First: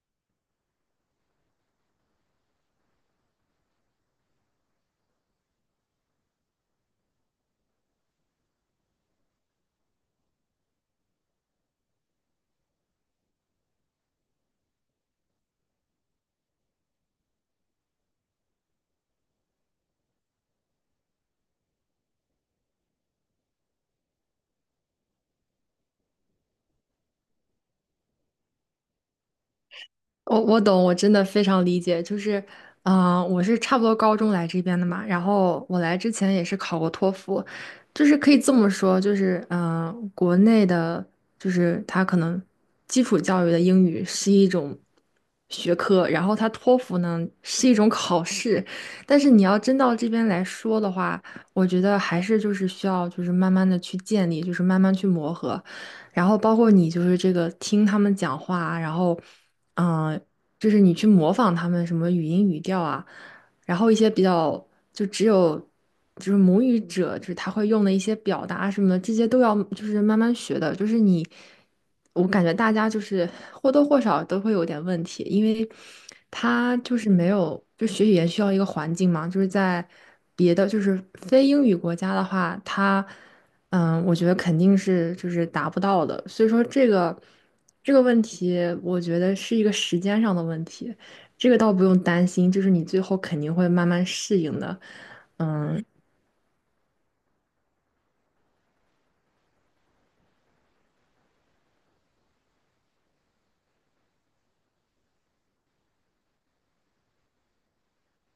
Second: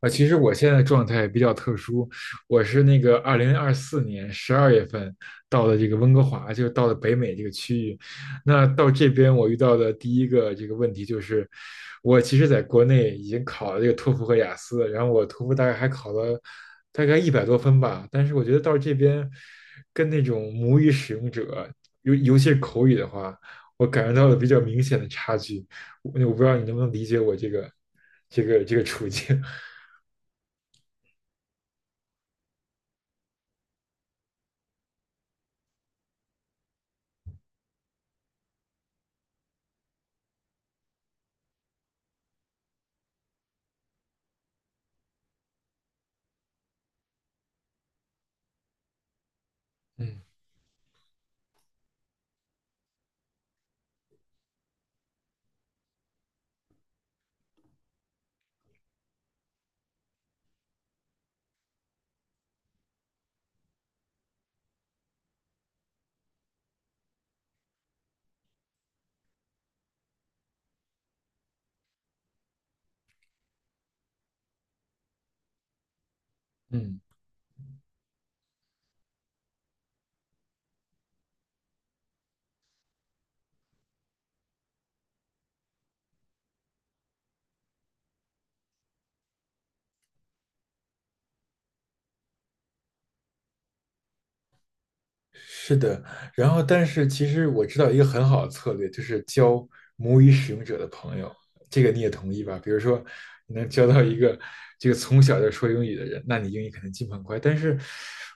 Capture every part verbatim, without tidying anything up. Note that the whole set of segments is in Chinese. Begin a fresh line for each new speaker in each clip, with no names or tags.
啊，其实我现在状态比较特殊，我是那个二零二四年十二月份到的这个温哥华，就到了北美这个区域。那到这边我遇到的第一个这个问题就是，我其实在国内已经考了这个托福和雅思，然后我托福大概还考了大概一百多分吧，但是我觉得到这边跟那种母语使用者，尤尤其是口语的话，我感觉到了比较明显的差距。我我不知道你能不能理解我这个这个这个处境。
我我懂，我真的非常理解。就是，嗯、我是差不多高中来这边的嘛，然后我来之前也是考过托福，就是可以这么说，就是，嗯、国内的，就是它可能基础教育的英语是一种学科，然后它托福呢是一种考试，但是你要真到这
嗯
边来说的话，我觉得还是就是需要就是慢慢的去建立，就是慢慢去磨合。然后包括你就是这个听他们讲话啊然后嗯、呃就是你去模仿他们什么语音语调啊，然后一些比较就只有就是母语者，就是他会用的一些表达什么，这些都要就是慢慢学的。就是你，我感觉大家就是或多或少都会有点问题，因为他就
嗯，
是没有就学语言需要一个环境嘛，就是在别的就是非英语国家的话，他。嗯，我觉得肯定是就是达不到的，所以说这个这个问题，我觉得是一个时间上的问题，这个倒不用担心，就是你最后肯定会慢慢适应的。
是
嗯，
的。然后，但是其实我知道一个很好的策略，就是交母语使用者的朋友，这个你也同意吧？比如说，你能交到一个这个从小就说英语的人，那你英语肯定进步很快。但是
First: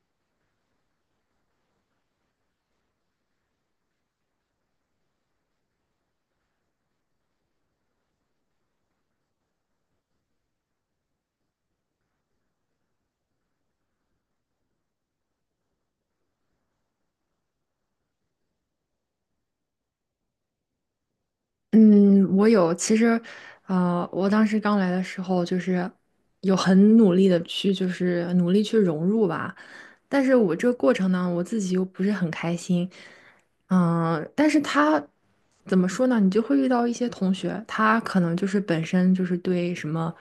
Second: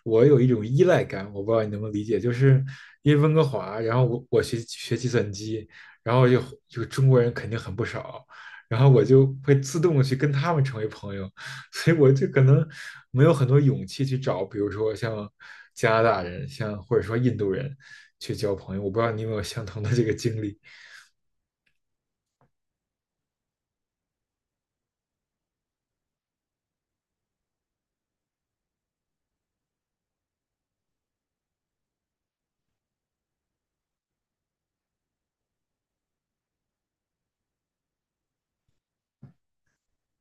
我有一种依赖感，我不知道你能不能理解，就是因为温哥华，然后我我学学计算机，然后就就中国人肯定很不少，然后我就会自动的去跟他们成为朋友，所以我就可能没有很多勇气去找，比如说像加拿大人，像或者说印度人去交朋友。我不知道你有没有相同的这个经历。
嗯，我有。其实，呃，我当时刚来的时候，就是有很努力的去，就是努力去融入吧。但是我这个过程呢，我自己又不是很开心。嗯，但是他怎么说呢？你就会遇到一些同学，他可能就是本身就是对什么，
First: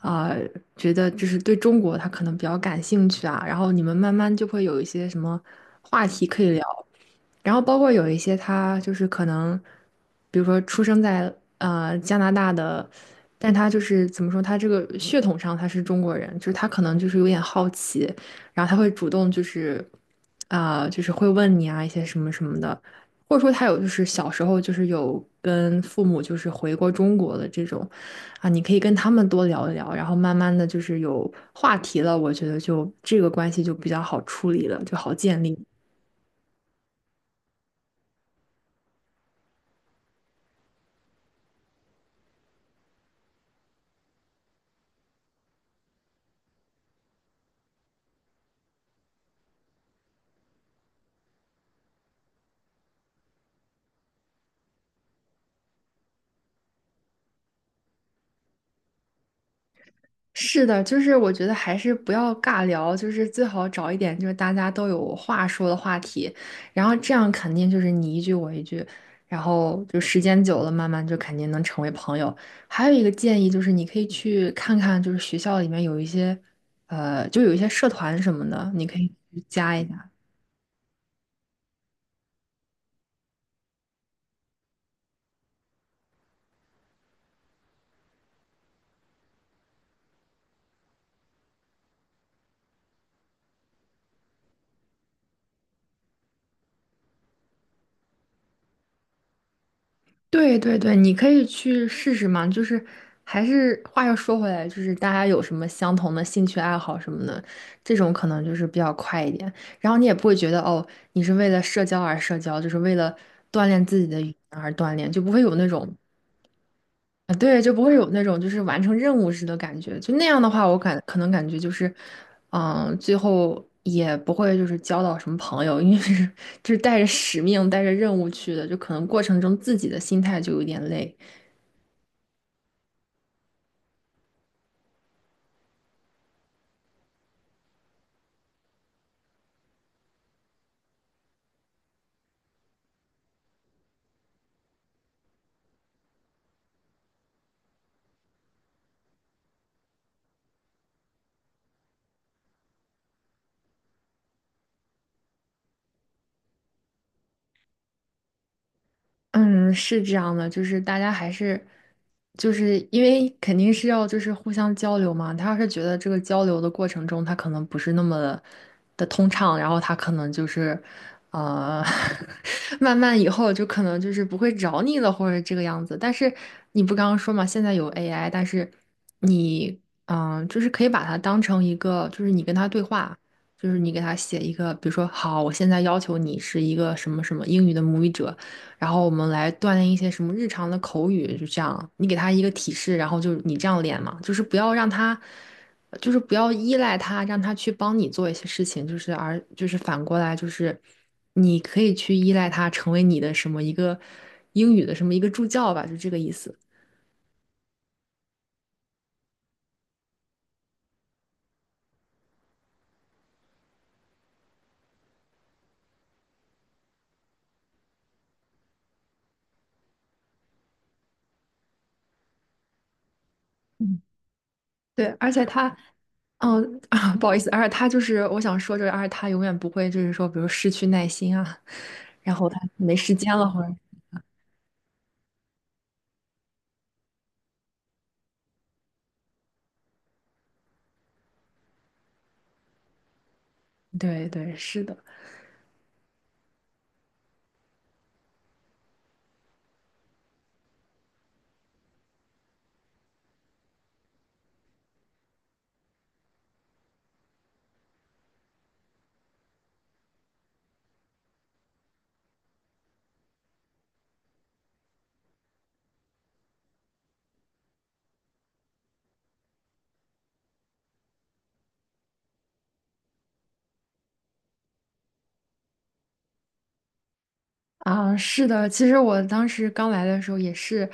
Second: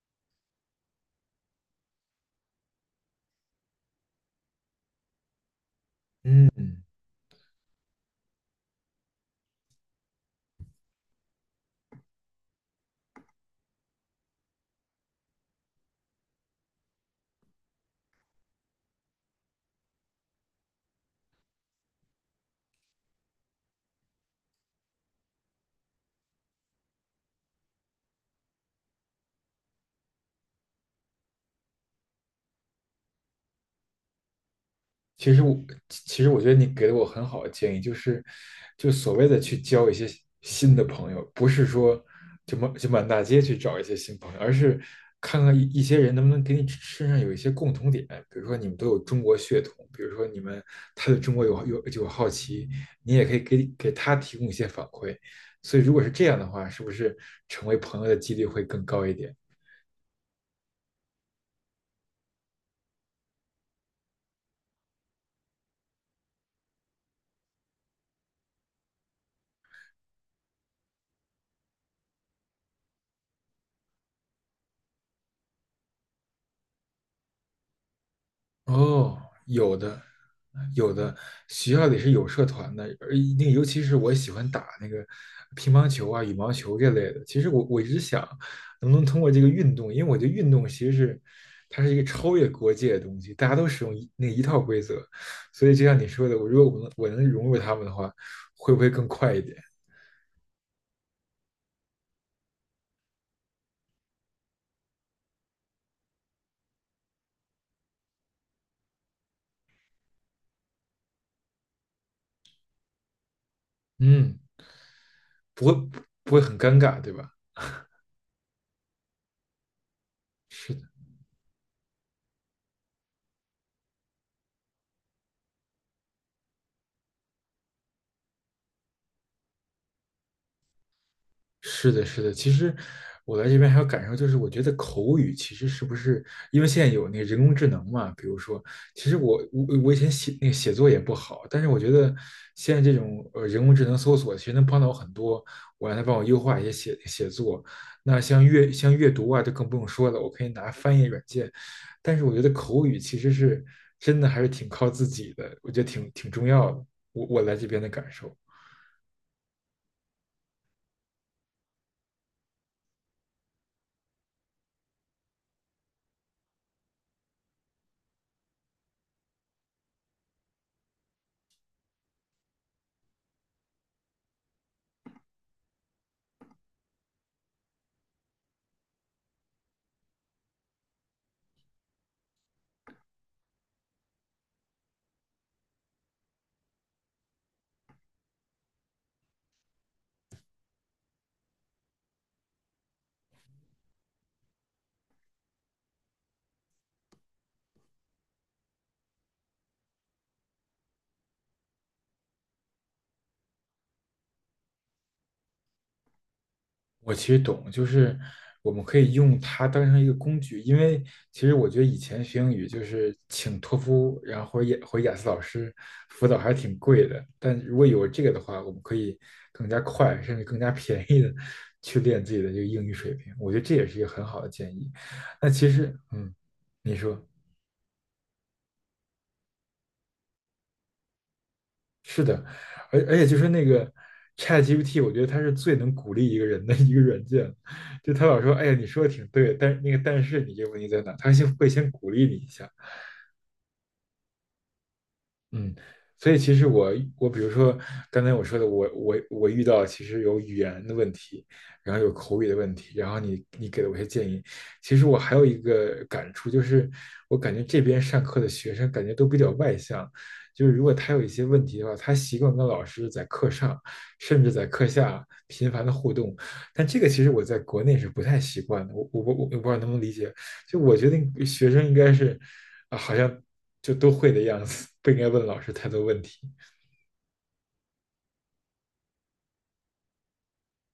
啊、觉得就是对中国他可能比较感兴趣啊。然后你们慢慢就会有一些什么话题可以聊。
嗯，
然后包括有一些他就是可能，比如说出生在呃加拿大的，但他就是怎么说，他这个血统上他是中国人，就是他可能就是有点好奇，然后他会主动就是啊、就是会问你啊一些什么什么的，或者说他有就是小时候就是有跟父母就是回过中国的这种啊，你可以跟他们多聊一聊，然后慢慢的就是有话题了，我觉得就这个关系就比较好处理了，就好
其实
建
我
立。
其实我觉得你给了我很好的建议，就是就所谓的去交一些新的朋友，不是说就满就满大街去找一些新朋友，而是看看一一些人能不能给你身上有一些共同点，比如说你们都有中国血统，比如说你们他对中国有有有好奇，你也可以给给他提供一些反馈。所以如果是这样的话，是不是成为朋友的几率会更高一点？
是的，就是我觉得还是不要尬聊，就是最好找一点就是大家都有话说的话题，然后这样肯定就是你一句我一句，然后就时间久了，慢慢就肯定能成为朋友。还有一个建议就是，你可以去看看，就是学校里面有一些，呃，就有一些社团什么的，你可以
哦，
去
有
加一
的，
下。
有的，学校里是有社团的，而那个尤其是我喜欢打那个乒乓球啊、羽毛球这类的。其实我我一直想，能不能通过这个运动，因为我觉得运动其实是它是一个超越国界的东西，大家都使用一那一套规则，所以就像你说的，我如果我能我能融入他们的话，会不会更快一点？
对对对，你可以去试试嘛。就是还是话又说回来，就是大家有什么相同的兴趣爱好什么的，这种可能就是比较快一点。然后你也不会觉得哦，你是为了社交而社交，就是为了锻炼自己的语言
嗯，
而锻炼，就不会有
不
那
会
种
不会很尴尬，对吧？
啊，对，就不会有那种就是完成任务似的感觉。就那样的话，我
是。
感可能感觉就是，嗯，最后也不会就是交到什么朋友，因为 是就是带着使命、带着任务去的，就可能过程中自己的心态就有点累。
是的，是的。其实我来这边还有感受，就是我觉得口语其实是不是因为现在有那个人工智能嘛？比如说，其实我我我以前写那个写作也不好，但是我觉得现在这种呃人工智能搜索其实能帮到我很多，我让它帮我优化一些写写作。那像阅像阅读啊，就更不用说了，我可以拿翻译软件。但是我觉得口语其实是真的还是挺靠自己的，我觉得挺挺重要的。我我来这边的感受。
嗯，是这样的，就是大家还是，就是因为肯定是要就是互相交流嘛。他要是觉得这个交流的过程中，他可能不是那么的的通畅，然后他可能就是，呃，慢慢以后就可能就是不会找你了，或者这个样子。但是你不刚刚说嘛，现在有 A I,但是你，嗯、就是可以把它当成一个，就是你跟他对话。就是你给他写一个，比如说，好，我现在要求你是一个什么什么英语的母语者，然后我们来锻炼一些什么日常的口语，就这样，你给他一个提示，然后就你这样练嘛，就是不要让他，就是不要依赖他，让他去帮你做一些事情，就是而就是反过来就是你可以去依赖他，成为你的什么一个英语的什么一个助教吧，就这个意思。
我其实懂，就是我们可以用它当成一个工具，因为其实我觉得以前学英语就是请托福，然后或者雅或者雅思老师辅导还是挺贵的，但如果有这个的话，我们可以更加快，甚至更加便宜的去练自己的这个英语水平，我觉得这也是
嗯，
一个很好的建议。
对，而且
那其
他，
实，嗯，
嗯，
你
啊，
说。
不好意思，而且他就是我想说，就是而且他永远不会，就是说，比如失去耐心啊，
是
然
的，
后他没
而
时
而且就
间
是
了，或
那
者，
个 ChatGPT，我觉得它是最能鼓励一个人的一个软件。就他老说，哎呀，你说的挺对，但是那个但是你这个问题在哪？他先会先鼓励你一下，
对对，是的。
嗯，所以其实我我比如说刚才我说的，我我我遇到其实有语言的问题，然后有口语的问题，然后你你给了我一些建议，其实我还有一个感触，就是我感觉这边上课的学生感觉都比较外向，就是如果他有一些问题的话，他习惯跟老师在课上甚至在课下频繁的互动，但这个其实我在国内是不太习惯的，我我我我不知道能不能理解，就我觉得学生应该是啊，好像就都会的样子，不应该问老师太多问题。
啊，是的，其实我当时刚来的时候也是，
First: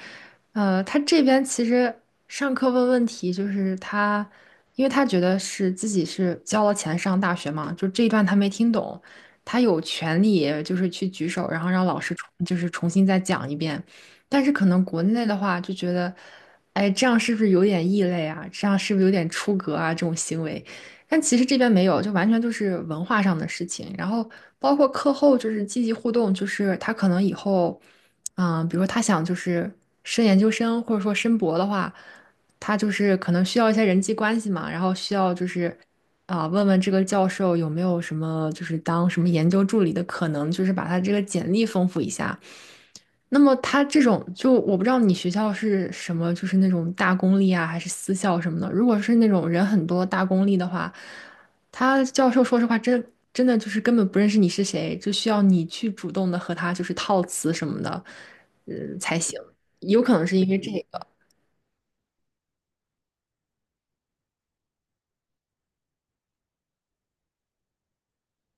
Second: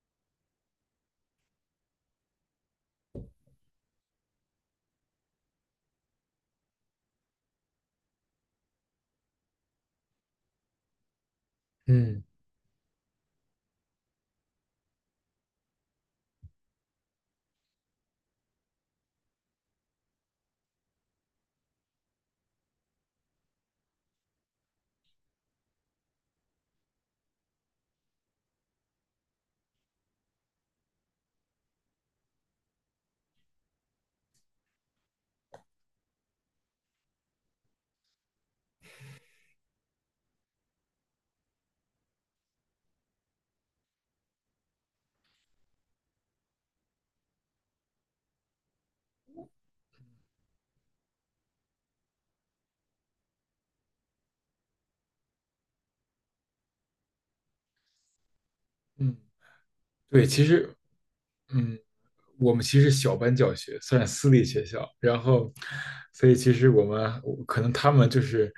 呃，他这边其实上课问问题，就是他，因为他觉得是自己是交了钱上大学嘛，就这一段他没听懂，他有权利就是去举手，然后让老师
嗯。
重就是重新再讲一遍。但是可能国内的话就觉得，哎，这样是不是有点异类啊？这样是不是有点出格啊？这种行为，但其实这边没有，就完全就是文化上的事情。然后包括课后就是积极互动，就是他可能以后，嗯，比如说他想就是升研究生或者说申博的话，他就是可能需要一些人际关系嘛，然后需要就是啊、问问这个教授有没有什么就是当什么研究助理的可能，就是把他这个简历丰富一下。那么他这种就我不知道你学校是什么，就是那种大公立啊，还是私校什么的。如果是那种人很多大公立的话，他教授说实话真真的就是根本不认识你是谁，就需要你去主动的和他就是套词什么的，呃
嗯，
才行。有可
对，
能是
其
因为
实，
这个。
嗯，我们其实小班教学，算是私立学校，然后，所以其实我们可能他们就是，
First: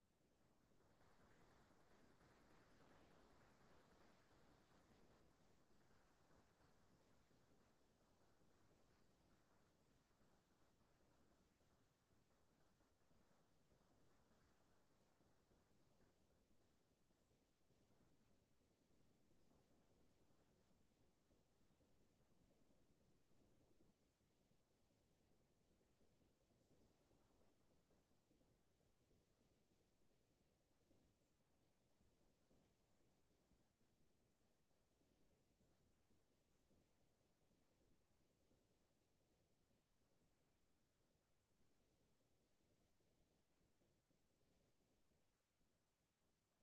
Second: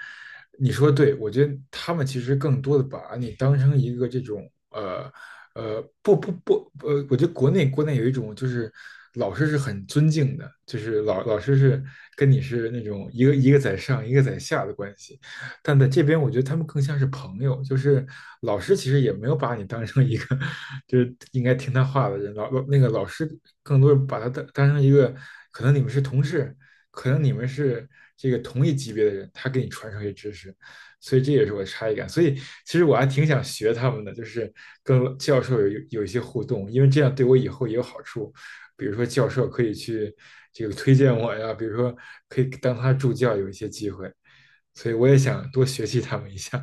你说对，我觉得他们其实更多的把你当成一个这种呃呃不不不呃，我觉得国内国内有一种就是老师是很尊敬的，就是老老师是跟你是那种一个一个在上一个在下的关系，但在这边，我觉得他们更像是朋友，就是老师其实也没有把你当成一个就是应该听他话的人，老老那个老师更多是把他当当成一个，可能你们是同事，可能你们是这个同一级别的人，他给你传授一些知识，所以这也是我的差异感。所以其实我还挺想学他们的，就是跟教授有有一些互动，因为这样对我以后也有好处。比如说教授可以去这个推荐我呀，比如说可以当他助教有一些机会。所以我也想多学习他们一下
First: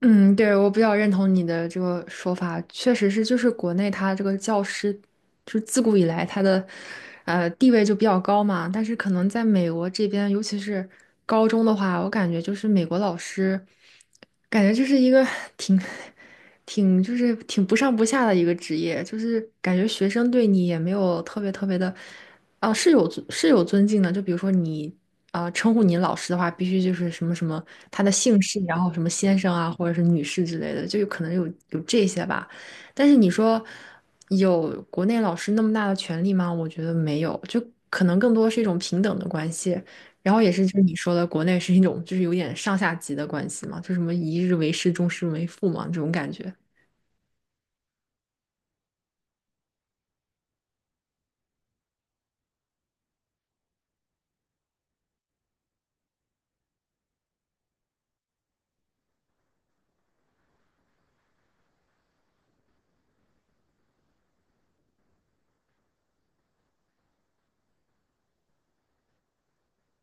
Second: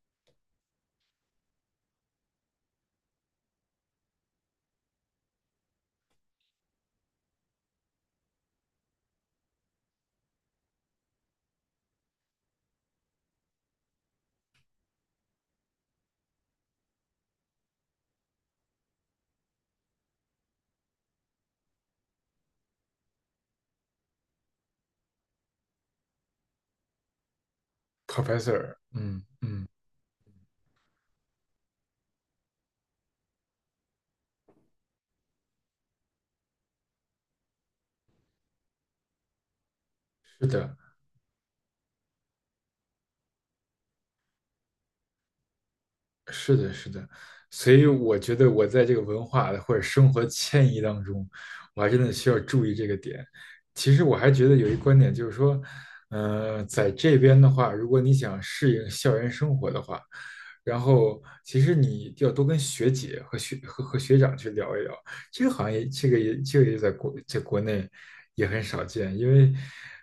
嗯，对，我比较认同你的这个说法，确实是，就是国内他这个教师，就是自古以来他的，呃，地位就比较高嘛。但是可能在美国这边，尤其是高中的话，我感觉就是美国老师，感觉就是一个 挺，挺就是挺不上不下的一个职业，就是感觉学生对你也没有特别特别的。啊，是有尊是有尊敬的，就比如说你啊、称呼你老师的话，必须就是什么什么他的姓氏，
，Professor。
然后什么
嗯
先生
嗯，
啊，或者是女士之类的，就有可能有有这些吧。但是你说有国内老师那么大的权利吗？我觉得没有，就可能更多是一种平等的关系。然后
是
也是就
的，
是你说的，国内是一种就是有点上下级的关系嘛，就什么一日为师，终身为父嘛，这种感觉。
是的，是的。所以我觉得我在这个文化的或者生活迁移当中，我还真的需要注意这个点。其实我还觉得有一观点就是说，呃，在这边的话，如果你想适应校园生活的话，然后其实你要多跟学姐和学和和学长去聊一聊，这个好像也这个也这个也在国在国内也很少见，因为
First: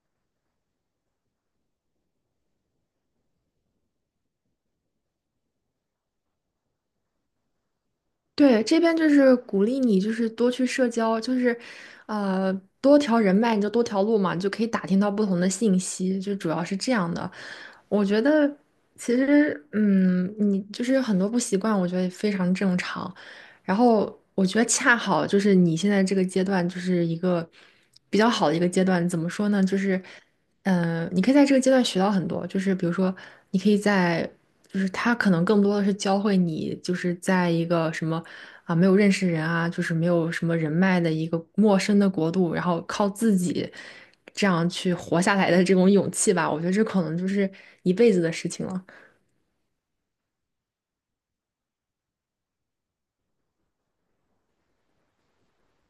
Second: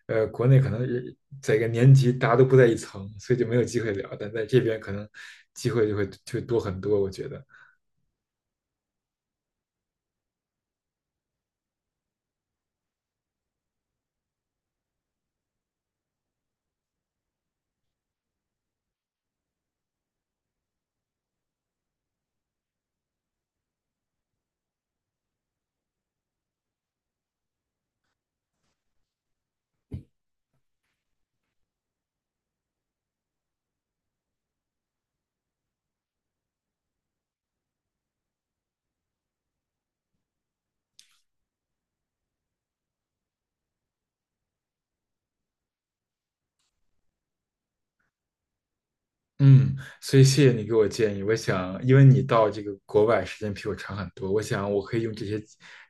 呃国内可能人在一个年级大家都不在一层，所以就没有机会聊，但在这边可能机会就会就会多很多，我觉得。
对，这边就是鼓励你，就是多去社交，就是，呃，多条人脉，你就多条路嘛，你就可以打听到不同的信息，就主要是这样的。我觉得其实，嗯，你就是有很多不习惯，我觉得非常正常。然后我觉得恰好就是你现在这个阶段，就是一个比较好的一个阶段。怎么说呢？就是。嗯，你可以在这个阶段学到很多，就是比如说，你可以在，就是他可能更多的是教会你，就是在一个什么啊没有认识人啊，就是没有什么人脉的一个陌生的国度，然后靠自己这样去活下来的这种勇气吧。我觉得这可能就是一辈子的事情了。
嗯，所以谢谢你给我建议。我想，因为你到这个国外时间比我长很多，我想我可以用这些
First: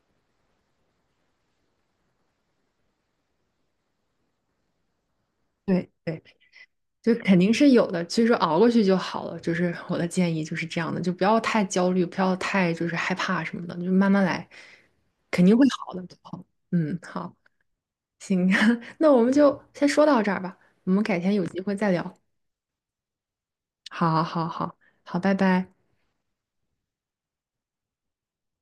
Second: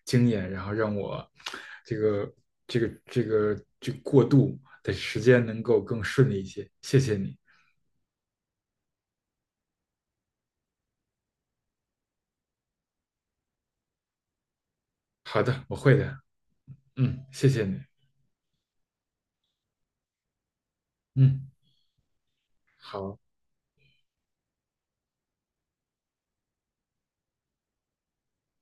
经验，然后让我这个这个这个这个过渡的时间能够
对
更
对，
顺利一些。谢
就
谢你。
肯定是有的，所以说熬过去就好了。就是我的建议就是这样的，就不要太焦虑，不要太就是害怕什么的，就慢慢来，
好
肯定
的，
会
我
好
会
的。
的。
好，嗯，
嗯，
好。
谢谢你。
行，那我们就先说到这儿吧，我们改天有
嗯，
机会再聊。
好。
好，好，好，好，拜拜。